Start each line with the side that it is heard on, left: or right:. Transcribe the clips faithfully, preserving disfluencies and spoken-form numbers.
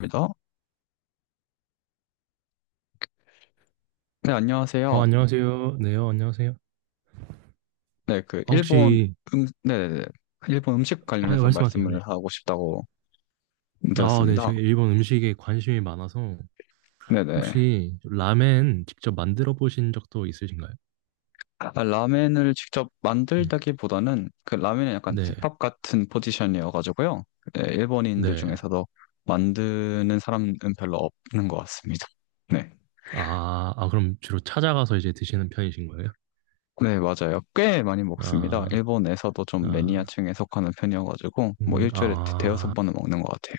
left: 입니다. 네,
right: 어,
left: 안녕하세요.
right: 안녕하세요. 네, 요 안녕하세요.
left: 네, 그
right: 아,
left: 일본
right: 혹시,
left: 음, 네네네. 일본 음식
right: 아, 네,
left: 관련해서
right: 말씀하세요.
left: 말씀을
right: 네.
left: 하고 싶다고
right: 아, 네,
left: 들었습니다.
right: 제가 일본 음식에 관심이 많아서,
left: 네네.
right: 혹시 라멘 직접 만들어 보신 적도 있으신가요?
left: 아, 라멘을 직접
right: 네.
left: 만들다기보다는 그 라멘은 약간
right: 네,
left: 국밥 같은 포지션이어가지고요. 네, 일본인들
right: 네.
left: 중에서도 만드는 사람은 별로 없는 것 같습니다. 네.
right: 아, 아, 그럼 주로 찾아가서 이제 드시는 편이신 거예요?
left: 네, 맞아요. 꽤 많이 먹습니다.
right: 아,
left: 일본에서도 좀
right: 아,
left: 매니아층에 속하는 편이어가지고, 뭐
right: 음,
left: 일주일에 대-
right: 아.
left: 대여섯 번은 먹는 것 같아요.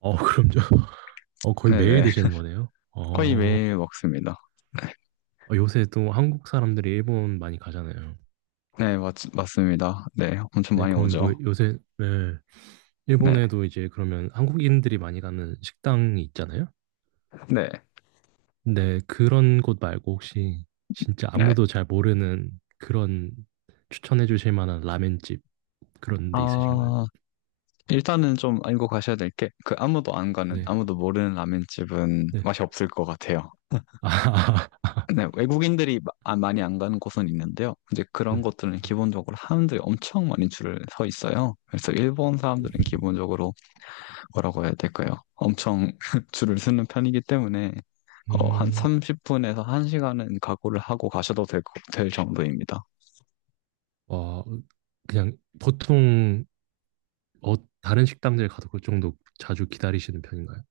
right: 어, 그럼 저, 어, 거의 매일
left: 네네.
right: 드시는 거네요?
left: 거의
right: 어,
left: 매일 먹습니다.
right: 어, 요새 또 한국 사람들이 일본 많이 가잖아요.
left: 네, 맞, 맞습니다. 네, 엄청
right: 네,
left: 많이
right: 그럼
left: 오죠.
right: 뭐 요새, 네.
left: 네,
right: 일본에도 이제 그러면 한국인들이 많이 가는 식당이 있잖아요.
left: 네,
right: 근데 그런 곳 말고 혹시 진짜
left: 네.
right: 아무도 잘 모르는 그런 추천해 주실 만한 라멘집 그런 데 있으신가요?
left: 아, 일단은 좀 알고 가셔야 될 게, 그 아무도 안 가는,
right: 네.
left: 아무도 모르는 라면집은
right: 네.
left: 맛이 없을 것 같아요.
right: 아,
left: 네, 외국인들이 마- 아, 많이 안 가는 곳은 있는데요. 이제 그런
right: 네.
left: 것들은 기본적으로 사람들이 엄청 많이 줄을 서 있어요. 그래서 일본 사람들은 기본적으로 뭐라고 해야 될까요? 엄청 줄을 서는 편이기 때문에, 어, 한
right: 음,
left: 삼십 분에서 한 시간은 각오를 하고 가셔도 될, 거- 될 정도입니다.
right: 와, 그냥 보통 어, 다른 식당들 가도 그 정도 자주 기다리시는 편인가요?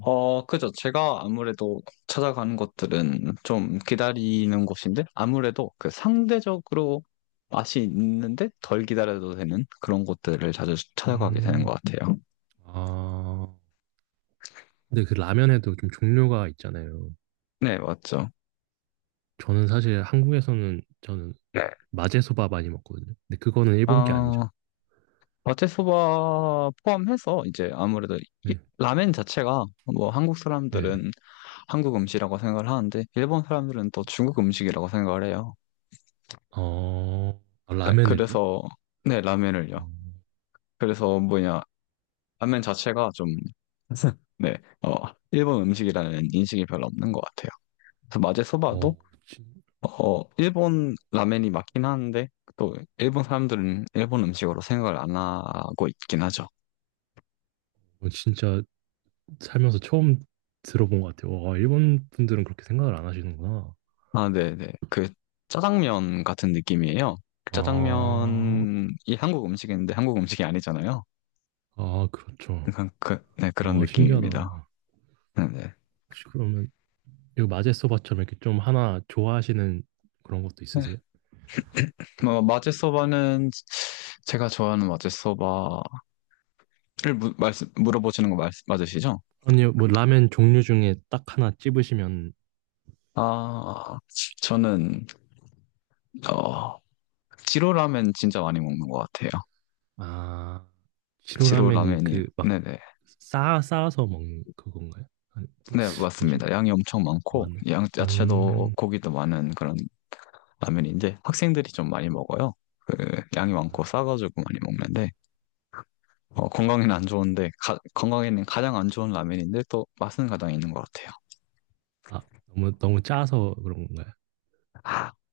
left: 어, 그죠. 제가 아무래도 찾아가는 것들은 좀 기다리는 곳인데, 아무래도 그 상대적으로 맛이 있는데 덜 기다려도 되는 그런 곳들을 자주 찾아가게 되는
right: 음,
left: 것 같아요.
right: 아, 근데 그 라면에도 좀 종류가 있잖아요.
left: 네, 맞죠.
right: 저는 사실 한국에서는 저는
left: 네.
right: 마제소바 많이 먹거든요. 근데 그거는 일본 게 아니죠.
left: 아, 마테소바 포함해서 이제 아무래도 이-
right: 네,
left: 라멘 자체가 뭐 한국
right: 네.
left: 사람들은 한국 음식이라고 생각을 하는데, 일본 사람들은 또 중국 음식이라고 생각을 해요.
right: 어, 아,
left: 네.
right: 라멘을요?
left: 그래서, 네, 라멘을요.
right: 음,
left: 그래서 뭐냐, 라면 자체가 좀, 네, 어, 일본 음식이라는 인식이 별로 없는 것 같아요. 그래서 마제 소바도,
right: 어, 진,
left: 어, 어, 일본 라면이 맞긴 하는데, 또 일본 사람들은 일본 음식으로 생각을 안 하고 있긴 하죠.
right: 어, 진짜 살면서 처음 들어본 것 같아요. 와, 일본 분들은 그렇게 생각을 안 하시는구나.
left: 아, 네네. 그 짜장면 같은 느낌이에요. 그
right: 아,
left: 짜장면이 한국 음식인데 한국 음식이 아니잖아요.
right: 아, 그렇죠.
left: 그러니까 그, 네, 그런
right: 아,
left: 느낌입니다.
right: 신기하다.
left: 네네.
right: 혹시 그러면 이거 마제소바처럼 이렇게 좀 하나 좋아하시는 그런 것도
left: 네. 네,
right: 있으세요?
left: 뭐, 마제 소바는, 제가 좋아하는 마제 소바를 무- 말씀, 물어보시는 거 말, 맞으시죠?
right: 아니요, 뭐 라멘 종류 중에 딱 하나 찝으시면
left: 아, 저는, 어, 지로 라멘 진짜 많이 먹는 것 같아요.
right: 아,
left: 지로
right: 시로라면이
left: 라멘이,
right: 그 막
left: 네네.
right: 싸, 아서 먹는 그건가요? 아니, 뭐-
left: 네,
right: 뭐지?
left: 맞습니다. 양이 엄청 많고,
right: 맞네.
left: 양, 야채도
right: 음,
left: 고기도 많은 그런 라면인데, 학생들이 좀 많이 먹어요. 그, 양이 많고 싸가지고 많이 먹는데, 어, 건강에는 안 좋은데, 가- 건강에는 가장 안 좋은 라면인데, 또 맛은 가장 있는 것 같아요.
right: 아, 너무, 너무 짜서 그런 건가요?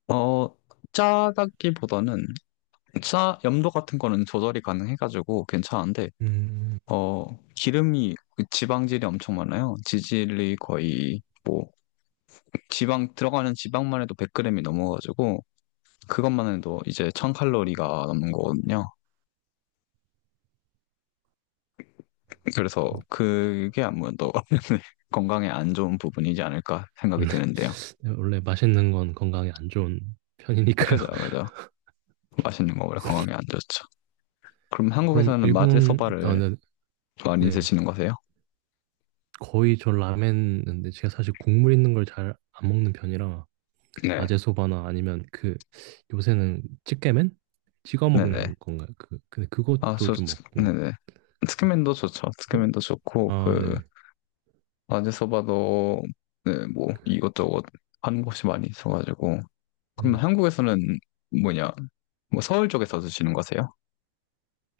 left: 어, 짜다기보다는, 짜, 염도 같은 거는 조절이 가능해가지고 괜찮은데,
right: 음,
left: 어, 기름이 그 지방질이 엄청 많아요. 지질이 거의 뭐 지방 들어가는 지방만 해도 백 그램이 넘어가지고 그것만 해도 이제 천 칼로리가 넘는 거거든요. 그래서 그게 아무래도 건강에 안 좋은 부분이지 않을까 생각이
right: 원래,
left: 드는데요.
right: 원래 맛있는 건 건강에 안 좋은 편이니까요.
left: 그죠, 그죠. 맛있는 거 원래 건강에 안 좋죠. 그럼
right: 그럼
left: 한국에서는
right: 일본, 아,
left: 마제소바를
right: 네,
left: 많이
right: 네.
left: 드시는 거세요?
right: 거의 저 라멘인데 제가 사실 국물 있는 걸 잘 안 먹는 편이라
left: 네.
right: 아제소바나 아니면 그 요새는 찌개면 찍어
left: 네네.
right: 먹는 건가요? 그 근데
left: 아,
right: 그것도
left: 저,
right: 좀 먹고
left: 네네. 스키맨도 좋죠.
right: 그,
left: 스키맨도 좋고,
right: 아
left: 그,
right: 네네
left: 어디 서봐도 네, 뭐 이것저것 하는 곳이 많이 있어가지고. 그럼
right: 네.
left: 한국에서는 뭐냐 뭐 서울 쪽에서 드시는 거세요?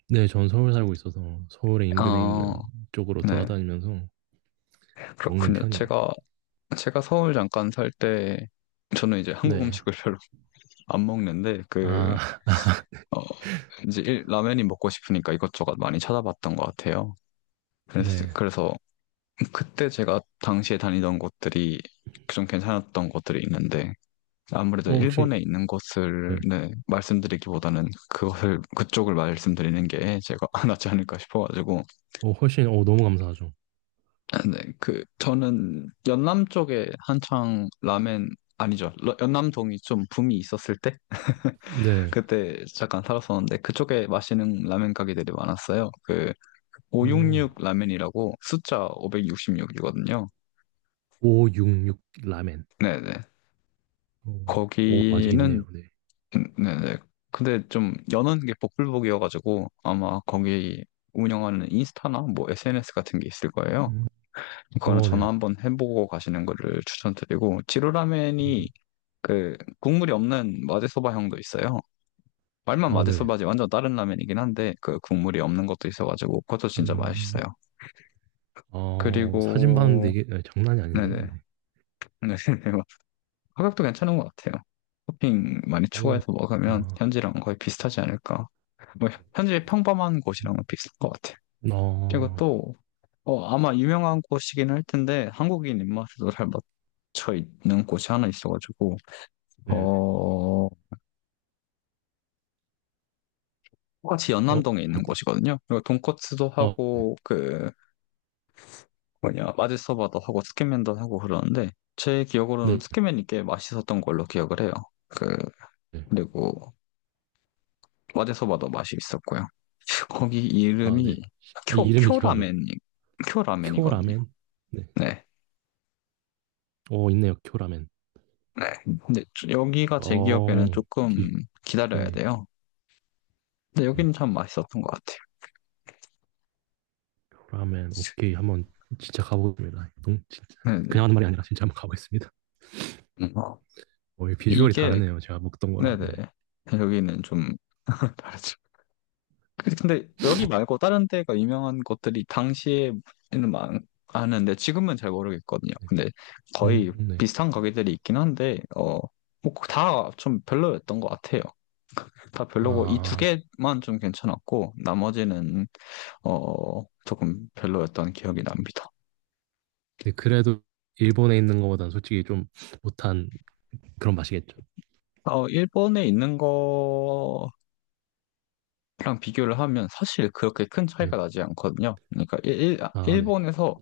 right: 네, 전 서울 살고 있어서 서울의 인근에 있는
left: 아,
right: 쪽으로
left: 네,
right: 돌아다니면서 먹는
left: 그렇군요.
right: 편이에요.
left: 제가 제가 서울 잠깐 살 때 저는 이제 한국
right: 네.
left: 음식을 별로 안 먹는데, 그
right: 아,
left: 어, 이제 일- 라면이 먹고 싶으니까 이것저것 많이 찾아봤던 것 같아요. 그래서
right: 네.
left: 그래서 그때 제가 당시에 다니던 곳들이 좀 괜찮았던 곳들이 있는데, 아무래도
right: 어, 혹시,
left: 일본에 있는 곳을,
right: 네.
left: 네, 말씀드리기보다는 그것을 그쪽을 말씀드리는 게 제가 낫지 않을까 싶어가지고.
right: 어, 훨씬, 어, 너무 감사하죠.
left: 네, 그 저는 연남 쪽에 한창 라멘, 아니죠, 러- 연남동이 좀 붐이 있었을 때
right: 네.
left: 그때 잠깐 살았었는데, 그쪽에 마시는 라멘 가게들이 많았어요. 그
right: 음,
left: 오백육십육 라멘이라고, 숫자 오백육십육이거든요.
right: 오육육 라멘.
left: 네네.
right: 어, 오, 아직
left: 거기는
right: 있네요. 네.
left: 음, 네네. 근데 좀 여는 게 복불복이어가지고 아마 거기 운영하는 인스타나 뭐 에스엔에스 같은 게 있을 거예요.
right: 음,
left: 그거는
right: 어,
left: 전화
right: 네.
left: 한번 해보고 가시는 거를 추천드리고,
right: 음,
left: 지루라멘이 그 국물이 없는 마제소바형도 있어요. 말만
right: 어, 네.
left: 마제소바지 완전 다른 라면이긴 한데, 그 국물이 없는 것도 있어가지고 그것도 진짜
right: 음,
left: 맛있어요.
right: 어, 사진 봤는데
left: 그리고
right: 이게 네, 장난이 아닌데요.
left: 네네.
right: 네.
left: 네, 네. 가격도 괜찮은 것 같아요. 토핑 많이
right: 오,
left: 추가해서 먹으면
right: 좋다.
left: 현지랑 거의 비슷하지 않을까. 뭐 현재 평범한 곳이랑은 비슷한 것 같아요. 그리고
right: 어,
left: 또 어, 아마 유명한 곳이긴 할 텐데 한국인 입맛에도 잘 맞춰 있는 곳이 하나 있어가지고.
right: 네네.
left: 어, 똑같이
right: 어,
left: 연남동에 있는
right: 어디,
left: 곳이거든요. 그리고 돈코츠도
right: 어,
left: 하고, 그 뭐냐 마지서바도 하고, 스키맨도 하고 그러는데, 제 기억으로는
right: 네.
left: 스키맨이 꽤 맛있었던 걸로 기억을 해요. 그
right: 네.
left: 그리고 마지서바도 맛이 있었고요. 거기
right: 아, 네.
left: 이름이
right: 아,
left: 쿄
right: 이름이 기억 안 나.
left: 쿄라멘 쿄라멘이거든요.
right: 쿄라멘? 네.
left: 네.
right: 어, 있네요. 쿄라멘.
left: 네. 근데 저- 여기가 제 기억에는
right: 어, 비,
left: 조금 기다려야
right: 네.
left: 돼요. 근데
right: 음,
left: 여기는 참 맛있었던 것 같아요.
right: 쿄라멘. 오케이. 한번 진짜 가보겠습니다. 동, 진짜.
left: 네네.
right: 그냥 하는 말이 아니라 진짜 한번 가보겠습니다.
left: 음. 어,
right: 어, 이 비주얼이
left: 이게,
right: 다르네요. 제가 먹던 거랑,
left: 네네.
right: 네.
left: 여기는 좀 다르죠. 근데 근데 여기 말고 다른 데가 유명한 것들이 당시에는 많, 아는데 지금은 잘 모르겠거든요.
right: 네.
left: 근데 거의
right: 음, 네.
left: 비슷한 가게들이 있긴 한데, 어, 뭐 다좀 별로였던 것 같아요. 다 별로고 이 두
right: 아,
left: 개만 좀 괜찮았고, 나머지는 어 조금 별로였던 기억이 납니다.
right: 네. 그래도 일본에 있는 것보다는 솔직히 좀 못한 그런 맛이겠죠.
left: 어, 일본에 있는 거랑 비교를 하면 사실 그렇게 큰
right: 네.
left: 차이가 나지 않거든요. 그러니까 일, 일- 아,
right: 아, 네.
left: 일본에서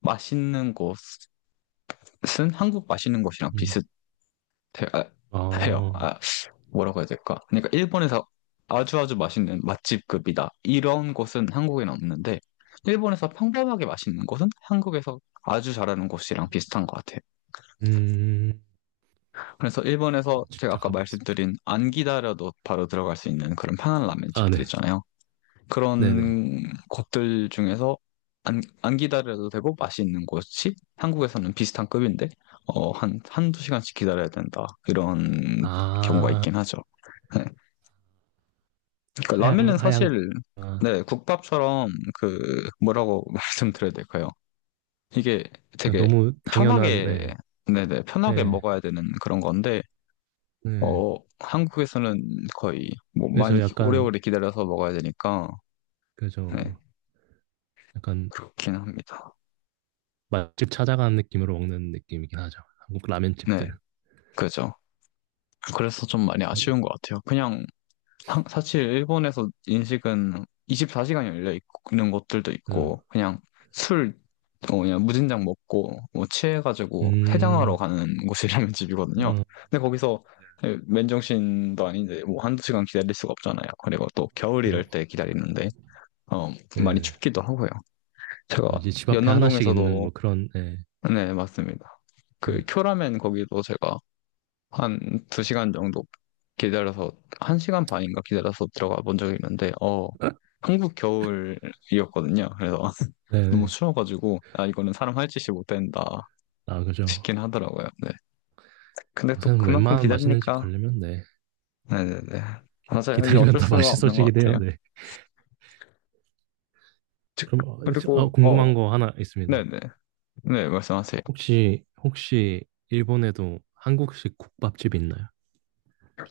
left: 맛있는 곳은 한국 맛있는 곳이랑
right: 음,
left: 비슷해요.
right: 아.
left: 아, 뭐라고 해야 될까? 그러니까 일본에서 아주 아주 맛있는 맛집급이다, 이런 곳은 한국에는 없는데, 일본에서 평범하게 맛있는 곳은 한국에서 아주 잘하는 곳이랑 비슷한 것 같아요.
right: 음,
left: 그래서 일본에서
right: 한번
left: 제가
right: 직접
left: 아까
right: 가보겠습니다.
left: 말씀드린, 안 기다려도 바로 들어갈 수 있는 그런 편한 라멘
right: 아,
left: 집들
right: 네.
left: 있잖아요.
right: 네네.
left: 그런 곳들 중에서 안, 안 기다려도 되고 맛이 있는 곳이 한국에서는 비슷한 급인데, 어, 한, 한두 시간씩 기다려야 된다, 이런 경우가
right: 아,
left: 있긴 하죠. 네. 그러니까
right: 하향,
left: 라면은
right: 하향.
left: 사실,
right: 아,
left: 네, 국밥처럼 그, 뭐라고 말씀드려야 될까요? 이게
right: 그냥
left: 되게
right: 너무 당연한,
left: 편하게,
right: 네.
left: 네네, 편하게
right: 네.
left: 먹어야 되는 그런 건데
right: 네.
left: 어, 한국에서는 거의 뭐 많이
right: 그래서
left: 기-
right: 약간,
left: 오래오래 기다려서 먹어야 되니까,
right: 그죠.
left: 네,
right: 그죠. 약간
left: 그렇긴 합니다.
right: 맛집 찾아가는 느낌으로 먹는 느낌이긴 하죠. 한국
left: 네.
right: 라면집들은.
left: 그죠. 그래서 좀 많이
right: 맞아요.
left: 아쉬운 것 같아요. 그냥, 한- 사실 일본에서 인식은 이십사 시간 열려 있는 곳들도
right: 그죠.
left: 있고, 그냥 술 어, 그냥 무진장 먹고 뭐 취해가지고 해장하러
right: 음,
left: 가는 곳이 라면 집이거든요.
right: 어,
left: 근데 거기서, 예, 맨정신도 아닌데 뭐 한두 시간 기다릴 수가 없잖아요. 그리고 또 겨울
right: 그죠.
left: 이럴 때 기다리는데 어, 많이
right: 네네.
left: 춥기도 하고요. 제가
right: 어, 이제 집 앞에 하나씩 있는
left: 연남동에서도,
right: 뭐 그런, 네.
left: 네, 맞습니다.
right: 네.
left: 그 쿄라멘 거기도 제가 한 두 시간 정도 기다려서, 한 시간 반인가 기다려서 들어가 본 적이 있는데, 어, 한국 겨울이었거든요. 그래서 너무
right: 네네.
left: 추워가지고, 아, 이거는 사람 할 짓이 못 된다
right: 아, 그죠.
left: 싶긴 하더라고요. 네. 근데 또
right: 요새는
left: 그만큼
right: 웬만한 맛있는 집
left: 기다리니까.
right: 가려면, 네.
left: 네네네.
right: 기-
left: 맞아요. 이게
right: 기다리면
left: 어쩔
right: 다
left: 수가 없는 것
right: 맛있어지긴 해요.
left: 같아요.
right: 네.
left: 즉,
right: 그럼 어, 저- 어,
left: 그리고, 어,
right: 궁금한 거 하나 있습니다.
left: 네네. 네, 네, 말씀하세요.
right: 혹시 혹시 일본에도 한국식 국밥집 있나요?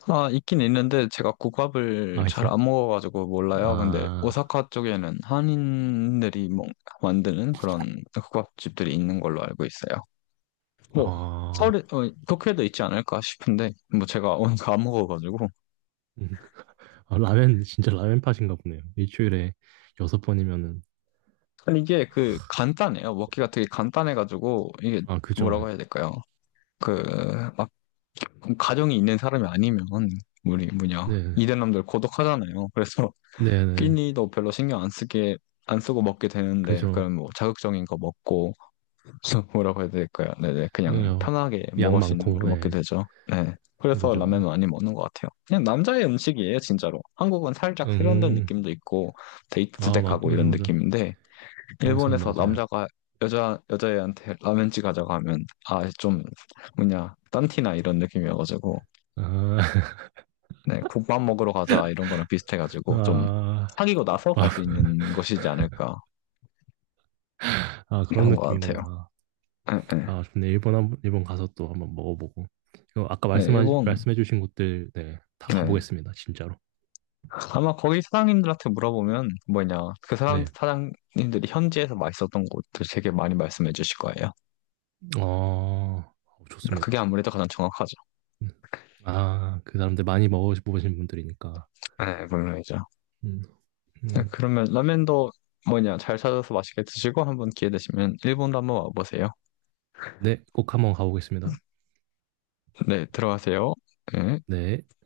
left: 아, 있긴 있는데 제가 국밥을
right: 아
left: 잘
right: 있어요?
left: 안 먹어가지고 몰라요. 근데
right: 아,
left: 오사카 쪽에는 한인들이 뭐 만드는 그런 국밥집들이 있는 걸로 알고 있어요. 뭐
right: 아,
left: 서울에, 어, 도쿄에도 있지 않을까 싶은데, 뭐 제가 오늘 안 먹어가지고.
right: 음. 아, 라멘 진짜 라멘 팟인가 보네요. 일주일에 여섯 번이면은
left: 아니, 이게 그 간단해요. 먹기가 되게 간단해가지고, 이게
right: 아 그죠?
left: 뭐라고 해야 될까요? 그 막 가정이 있는 사람이 아니면, 우리 뭐냐
right: 네,
left: 이대남들 고독하잖아요. 그래서
right: 네, 네,
left: 끼니도 별로 신경 안 쓰게, 안 쓰고 먹게 되는데,
right: 그죠?
left: 그럼 뭐 자극적인 거 먹고, 뭐라고 해야 될까요? 네네, 그냥
right: 어,
left: 편하게
right: 양
left: 먹을 수 있는
right: 많고
left: 거를 먹게
right: 네,
left: 되죠. 네,
right: 네,
left: 그래서
right: 그죠?
left: 라면은 많이 먹는 것 같아요. 그냥 남자의 음식이에요, 진짜로. 한국은 살짝 세련된
right: 음,
left: 느낌도 있고 데이트
right: 아
left: 때
right: 맞,
left: 가고 이런
right: 그죠, 그죠.
left: 느낌인데,
right: 여기서는
left: 일본에서
right: 맞아요.
left: 남자가 여자 여자애한테 라면집 가자고 하면, 아 좀 뭐냐, 딴티나 이런 느낌이어가지고,
right: 아,
left: 네, 국밥 먹으러 가자 이런 거랑 비슷해가지고, 좀
right: 아,
left: 사귀고 나서 갈
right: 국밥.
left: 수 있는 것이지 않을까,
right: 아 그런
left: 그런 것 같아요.
right: 느낌이구나.
left: 예, 예.
right: 아, 좋네. 일본 한, 번- 일본 가서 또 한번 먹어보고. 이거 아까 말
left: 네,
right: 씀
left: 일본,
right: 말씀해주신 곳들, 네, 다
left: 네.
right: 가보겠습니다. 진짜로.
left: 아마 거기 사장님들한테 물어보면, 뭐냐, 그 사람,
right: 네.
left: 사장님들이 현지에서 맛있었던 곳들 되게 많이 말씀해 주실 거예요.
right: 어, 좋습니다.
left: 그게 아무래도 가장 정확하죠.
right: 음. 아, 그 사람들 많이 먹어보신 분들이니까.
left: 네, 물론이죠.
right: 음,
left: 네,
right: 음.
left: 그러면 라면도 뭐냐, 잘 찾아서 맛있게 드시고, 한번 기회 되시면 일본도 한번 와보세요.
right: 네, 꼭 한번 가보겠습니다.
left: 네, 들어가세요. 네.
right: 네.